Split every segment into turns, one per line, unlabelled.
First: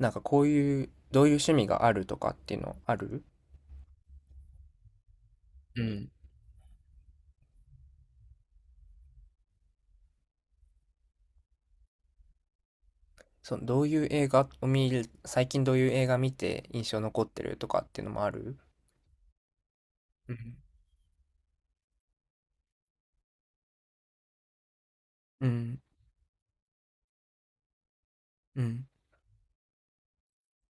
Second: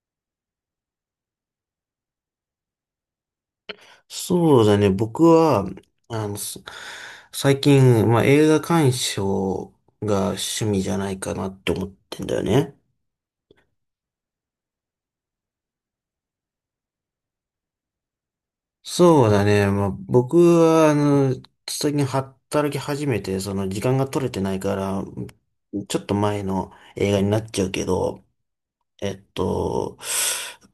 なんかこういう、どういう趣味があるとかっていうのある？
そうだね。僕は、
うん。
あの、す最近、まあ、映画鑑賞が趣味じゃないかなって思ってんだよね。
そのどういう映画を見る、最近どういう映画見て印象残ってるとかっていうのもある？
そうだね。まあ、
う
僕
ん。
は、最近働き始めて、その時間が取れてないから、
うん。
ちょっと前の映画になっちゃうけど、
うん。
えっと、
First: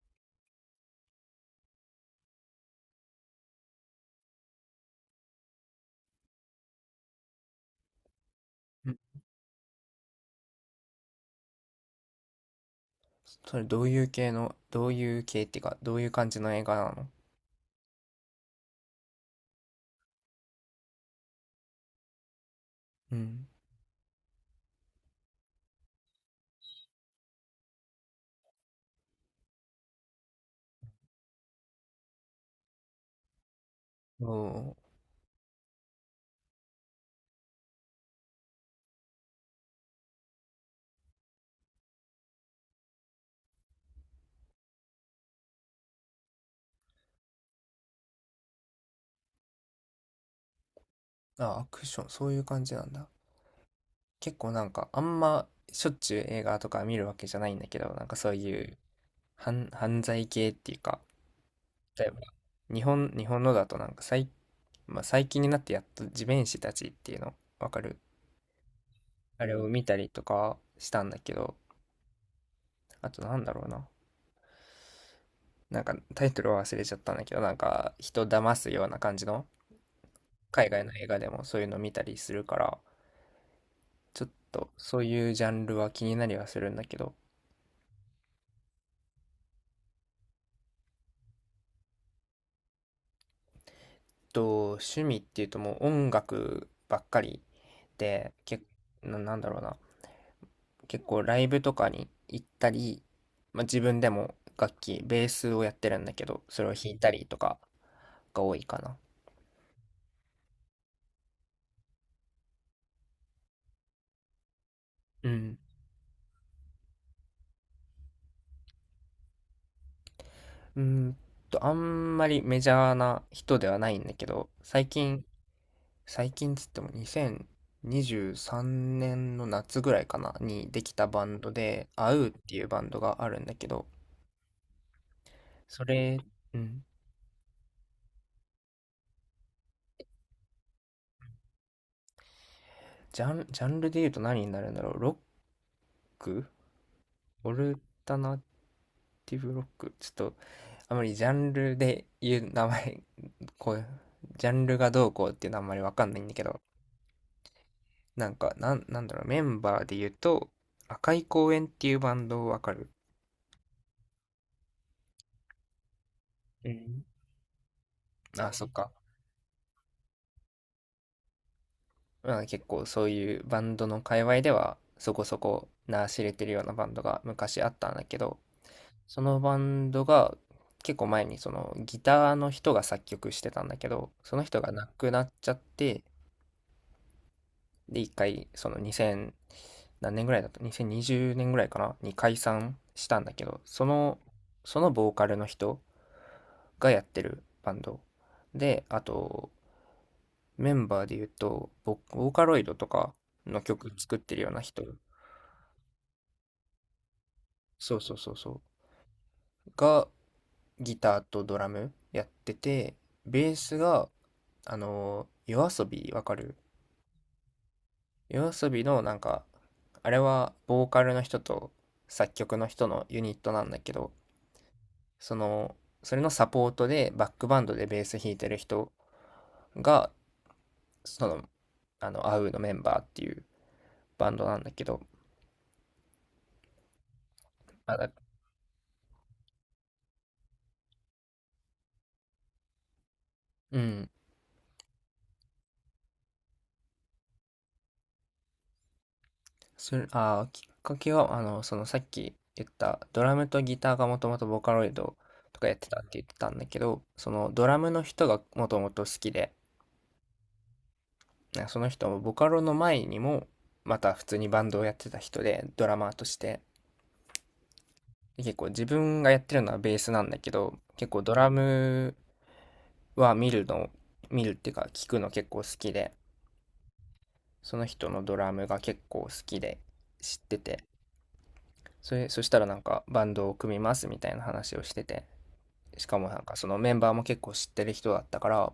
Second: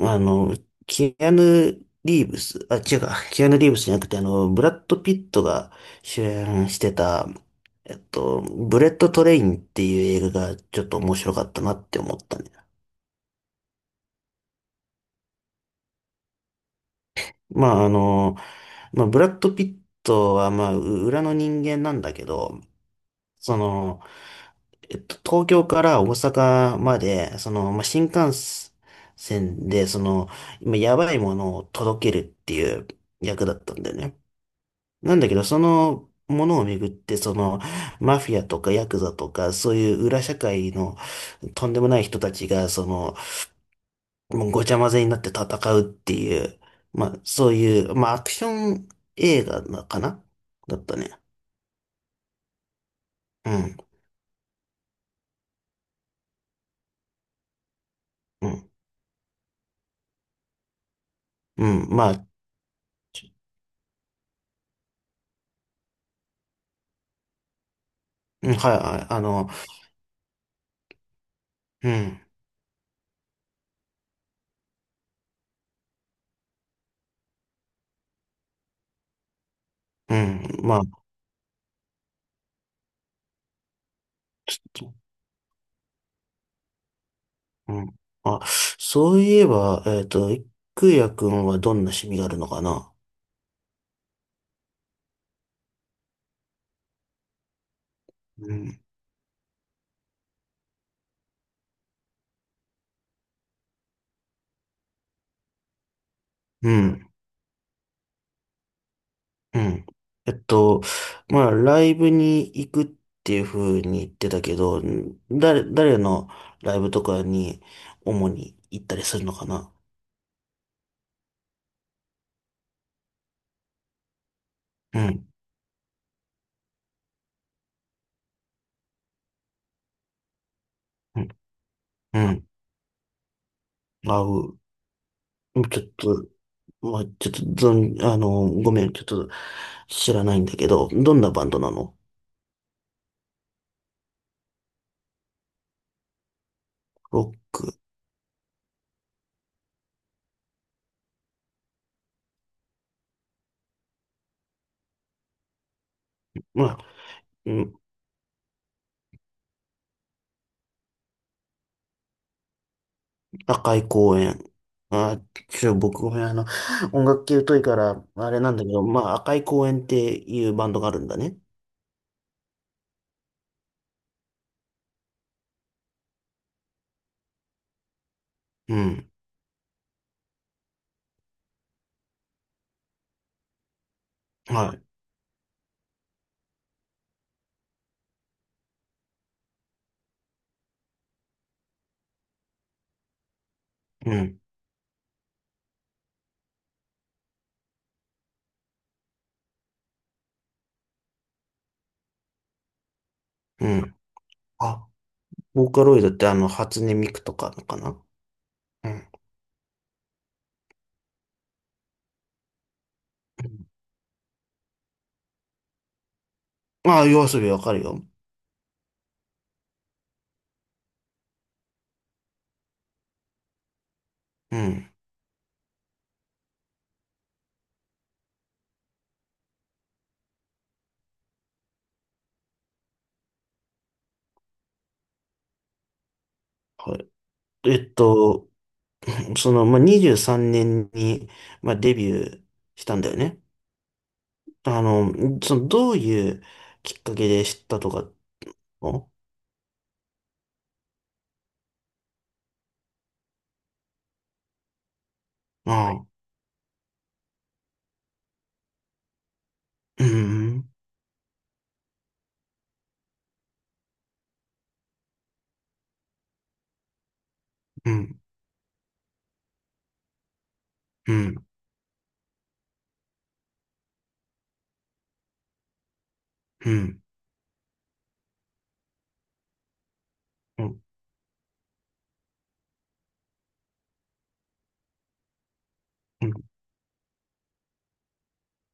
あの、キアヌ・リーブス、あ、違うか、キアヌ・リーブスじゃなくて、ブラッド・ピットが主演してた、ブレ
うん。
ット・トレインっていう映画がちょっと面白かったなって思ったね。
それどういう系の、どういう系っていうか、どういう感じの映画なの？
まあ、まあ、ブラッド・ピットは、まあ、裏の人間なんだけど、
うん。
その、えっと、東京から大阪まで、その、まあ、新幹線で、その、今、やばいものを届けるっていう役だったんだよね。
おー。
なんだけど、そのものをめぐって、その、マフィアとかヤクザとか、そういう裏社会のとんでもない人たちが、その、もうごちゃ混ぜになって戦うっていう、まあ、そういう、まあ、アクション映画なかなだったね。
あ、アクション、そういう感じなんだ。
うん、
結構なんか、あんましょっちゅう映画とか見るわけじゃないんだけど、なんかそう
う
い
ん、
う犯罪系っていうか、
うん、
例え
ま
ば、
あ、
日
ち
本のだとなんかまあ、最近になってやっと地面師たちっていうのわかる？
うん、はい、はい、
あれを見たりとかしたんだけど、
うん。
あとなんだろうな、なんかタイトルは忘れちゃったんだけどなんか人騙すような感じの
うん。
海
まあ、
外の映画でもそういうの見たりするから、ちょっ
ち
と
ょっと、
そういうジャンルは気になりはするんだけど、
うん。あ、そういえば、いくやくんはどんな趣味があるのかな？
と趣味っていうともう音楽ばっかりで
う
け
ん。
ななんだろうな、結構ライブとかに行ったり、まあ、自分でも楽器ベースをやってるんだけどそれ
う
を弾い
ん。
たりとかが多いかな。
うん。えっと、まあ、ライブに行くっていうふうに言ってたけど、
うん。
誰のライブとかに主に行ったりするのかな？
うーんと、あんまりメジャーな人ではないんだけど、最
う
近、
ん。
最近つっても2023年の夏ぐらいかな、にできた
う
バ
ん。
ンドで、アウ
う
ーっ
ん。
ていうバンドがあるんだけど、
あう。ちょ
そ
っ
れ、
と、
うん、
まあ、ちょっと、どん、あの、ごめん、ちょっと知らないんだけど、どんなバンドなの？
ジャンルで言うと何になるんだろう、ロック
ロッ
オ
ク。
ルタナティブロックちょっと、あまりジャンルで言う名前、こう、ジャンルがどうこうっていうのはあんまりわかんないんだけど、
まあ、うん、
なんか、なんだろう、メンバーで言うと、赤い公園っていうバンドわかる？
高い公園。まあ、僕ごめん、音楽系疎いから、あれな
あ、
んだ
そっ
けど、
か。
まあ、赤い公園っていうバンドがあるんだね。
まあ、結構そういうバンドの界隈では、そこそこ名知れてるようなバンドが昔あったんだけど、
うん。
そのバンドが結構前にそのギターの人が作曲してたんだけど、その人が
は
亡くなっちゃって、で、一回その2000、何年ぐらいだった2020年ぐらいかなに解散したんだけど、そ
い。う
の、
ん。
そのボーカルの人がやってるバンド。で、あと、メンバーで言うと、ボーカロイドとかの
う
曲
ん。
作ってるような人、
あ、ボーカロイドって初音ミクとかのか
そ
な？
うそうそうそ
うん。
う、がギターとドラムやってて、ベースが、あの夜遊びわかる？
ああ、夜遊びわかるよ。
夜遊びのなんか、あれはボーカルの人と作曲の人のユニットなんだけど、
うん。
その、それのサポートでバックバンドでベース弾いてる人が、その、アウのメンバーっていうバンドなんだけど、
はい。えっ
あ、
と、その、まあ、23年に、まあ、デビューしたんだよね。
うん。
あの、その、どういうきっかけで知ったとかの、
それ、きっかけは、あの、そのさっき言ったドラムとギターがもともとボカロイドとかやって
あ
たっ
あ、
て言ってたんだけど、そのドラムの人がもともと好きで、
うん、
なんかその人もボカロの前にも、また普通にバンドをやってた人で、ドラマーとして。
うん、
で結構自分がやってるのはベースなんだけど、結
う
構ド
ん、
ラムは見るの、見るっていうか聞くの結構好きで、
うん。
その人のドラムが結構好きで知って
うん、
て、それ、そしたらなんかバンドを組みますみたいな話をしてて、しかもなんかそのメンバーも結構知ってる人だったから、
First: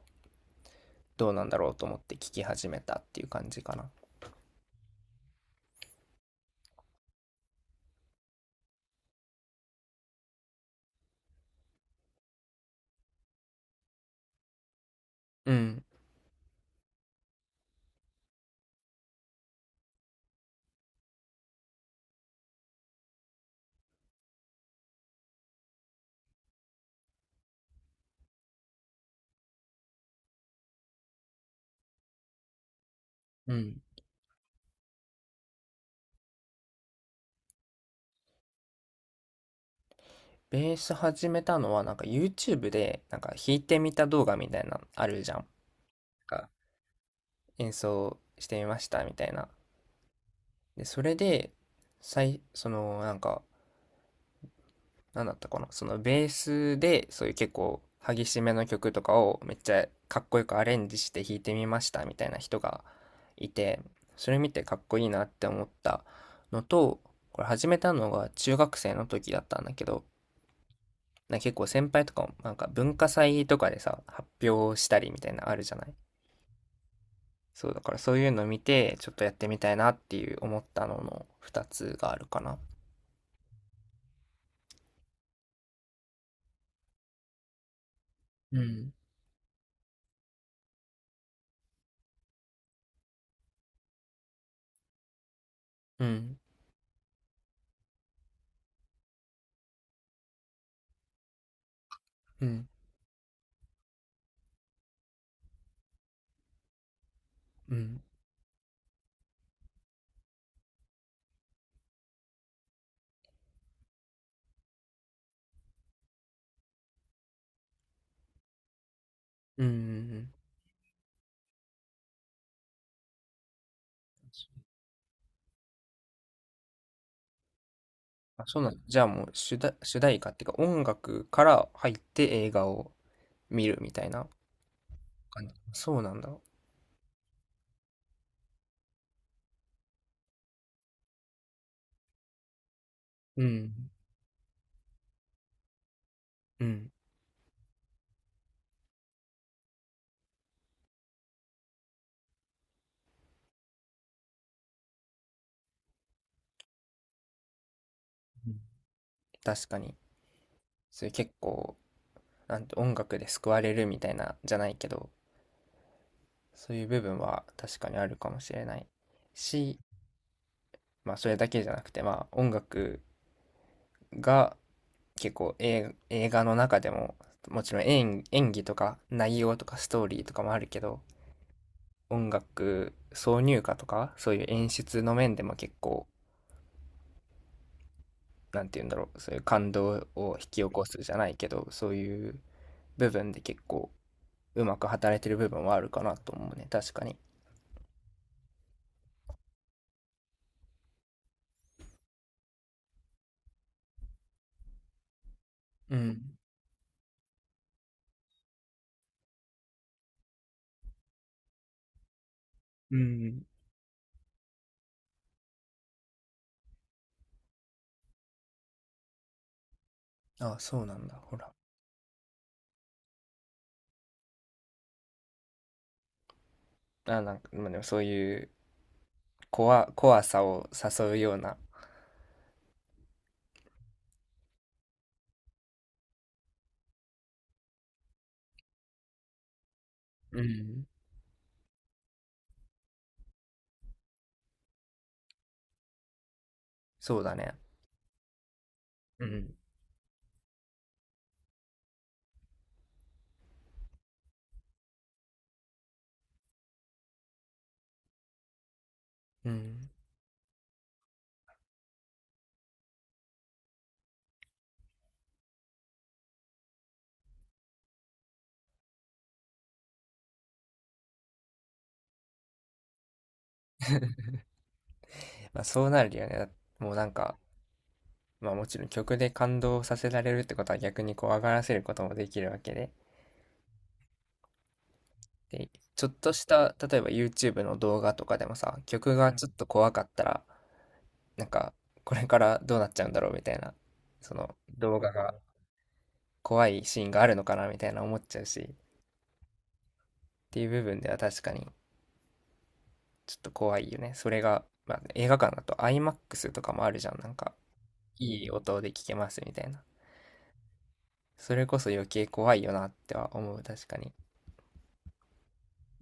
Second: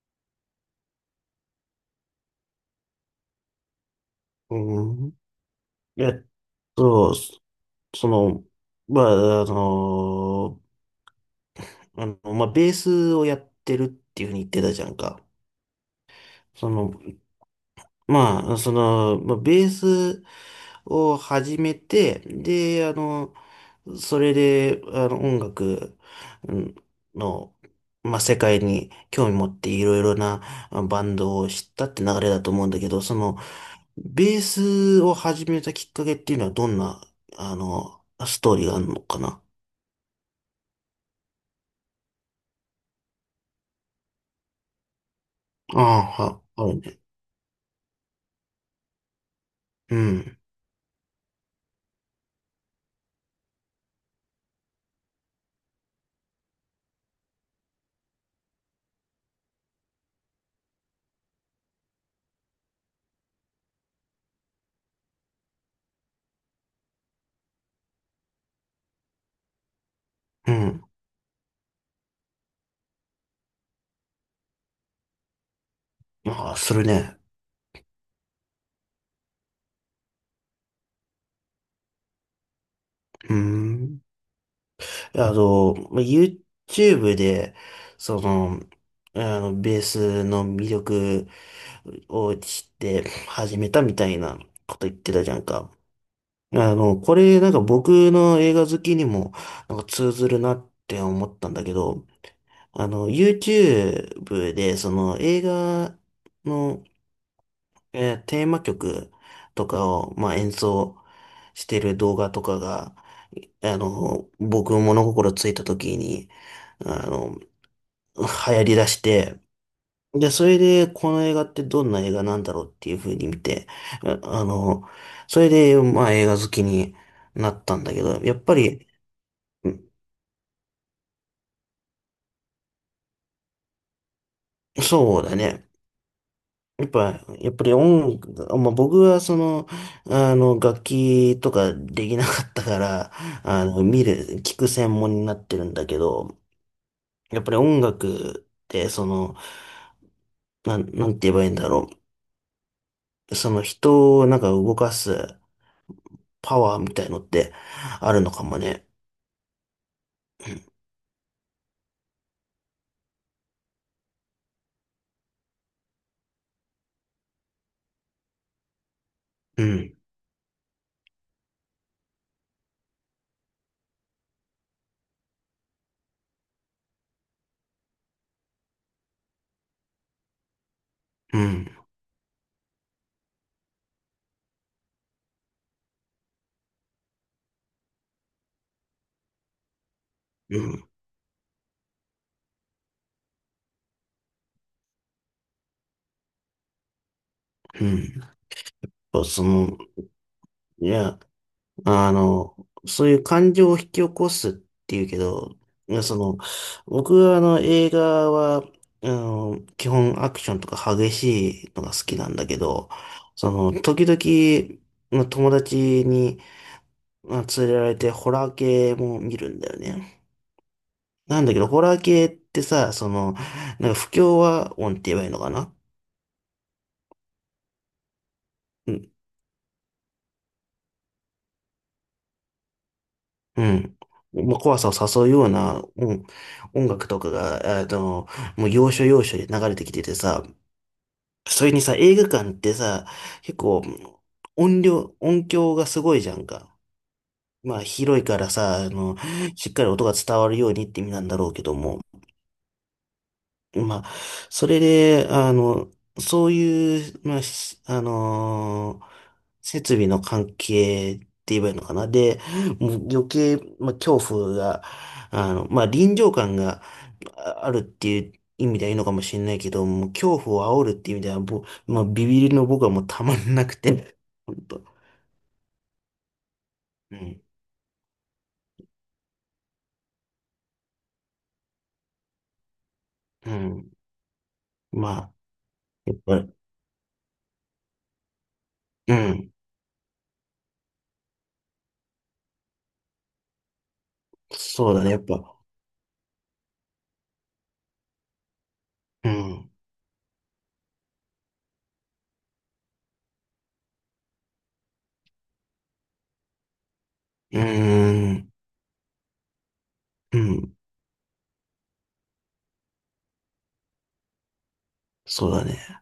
どうなんだろうと思って聞き始めたっていう感じかな。
うん、うん、えっと、そその、まあ、まあ、ベースをやってるっていうふうに言ってたじゃんか。
うん。
その、まあ、その、まあ、ベースを始めて、で、それで、音楽、うん、の、まあ、世界に興味持っていろいろなバンドを知ったって流れだと思うんだけど、その、
うん。
ベースを始めたきっかけっていうのはどんな、ストーリーがあるのかな？
ベース始めたのはなんか YouTube でなんか弾いてみた動画みたいなのあるじゃん。なん
ああ、は、
か
あるね。
演奏してみましたみたいな。
うん、
で、それで、そのなんかなんだったかな、そのベースで、そういう結構激しめの曲とかをめっちゃかっこよくアレンジして弾いてみましたみたいな人がいて、それ見てかっこいいなって思ったのと、これ始めたのが中学生の時だったんだけど、
うん。
なんか結構先輩とかもなんか文化祭とかでさ、発表したりみたいなあるじゃない？
ああ、するね。
そう、だからそういうの見て、ちょっとやってみたいなっていう思ったのの2つがあるかな。
うん。まあ YouTube で、その、ベースの魅力を知って始めたみたいなこと言ってたじゃんか。
うん、
これなんか僕の映画好きにもなんか通ずるなって思ったんだけど、
うん、
YouTube で、その映画の、
うん、
テーマ曲とかを、まあ、演奏してる動画とかが、僕物心ついた時に、あの、流行り出して、
うん、うん、う
で、
ん。
それで、この映画ってどんな映画なんだろうっていう風に見て、ああの、それで、まあ、映画好きになったんだけど、やっ
あ、
ぱ
そうなんだ。
り、
じゃあもう
うん、
主題歌っていうか音楽から入って映画を見るみたいな
そうだ
感じ。
ね。
そうなんだ。
やっぱり、まあ、僕はその、楽器とかできなかったから、
うん。
見る、聞く専門になってるんだけど、
うん。
やっぱり音楽って、その、なんて言えばいいんだろう。その人をなんか動かすパワーみたいのってあるのか
う
も
ん、
ね。
確かに。そういう結構、なんて音楽で救われるみたいなじゃないけど、そういう部分は確かにあるかもしれない
う
し、
ん、
まあそれだけじゃなくて、まあ音楽が結構映画の中でも、もちろん演技とか内容とかストーリーとかもあるけど、
うん、
音楽挿入歌とかそういう演出の面でも結構なんて言うんだろう、そういう感動を引き
う
起こ
ん、
すじゃないけどそういう部分で結構うまく働いてる部分はあるかなと思うね、確かに。
うん。そうその、いや、あの、そういう感情を引き起こすっていうけど、い
う
やそ
ん。
の、僕はあの映画は、基本アクションとか激しいのが好きなんだけど、
うん。
その、時々、まあ、友達に、まあ、連れられてホラー系も見るんだよね。
あ、そうなんだ。
なんだけど、ホラー系ってさ、その、なんか不協和音って言えばいいのかな？
あ、なんか、まあ、でもそういう怖さを誘うような、
うん。まあ、怖さを誘うような、うん、音楽とかが、もう要所要所で流れてきてて
う
さ、
ん、
それにさ、映画館ってさ、結構音量、音響がすごいじゃんか。
そうだね、
まあ広いからさ、
うん、
しっかり音が伝わるようにって意味なんだろうけども、まあ、それで、そういう、まあ、しあのー
うん、
設備の関係って言えばいいのかな。で、もう余計、まあ、恐怖が、まあ、臨場感があるっていう意味ではいいのかもしれないけど、もう恐怖を煽るっていう意味では、まあ、ビビりの僕はもうたまんなくて、本当。
まあそうなるよねもうなん
う
か、
ん、
まあもちろん曲で感動させられるってことは逆に怖がらせることもできるわけで、
うん。まあ、
で、ちょっ
やっ
と
ぱ
し
り、
た、例えば YouTube の動画とかでもさ、
う
曲がちょっ
ん。
と怖かったら、なんか、これからどうなっちゃうんだろうみたいな、その
そう
動
だね、
画
やっ
が
ぱ。
怖いシーンがあるのかなみたいな思っちゃうし、っ
うん、う
ていう部分では確かにちょっと怖いよね。それが、まあ、映画館だと IMAX とかもあるじゃん。なんか、
ー
いい
ん、
音で聞けますみたいな。
うん、
それこそ余計怖いよなっては思う、確かに。
そうだね。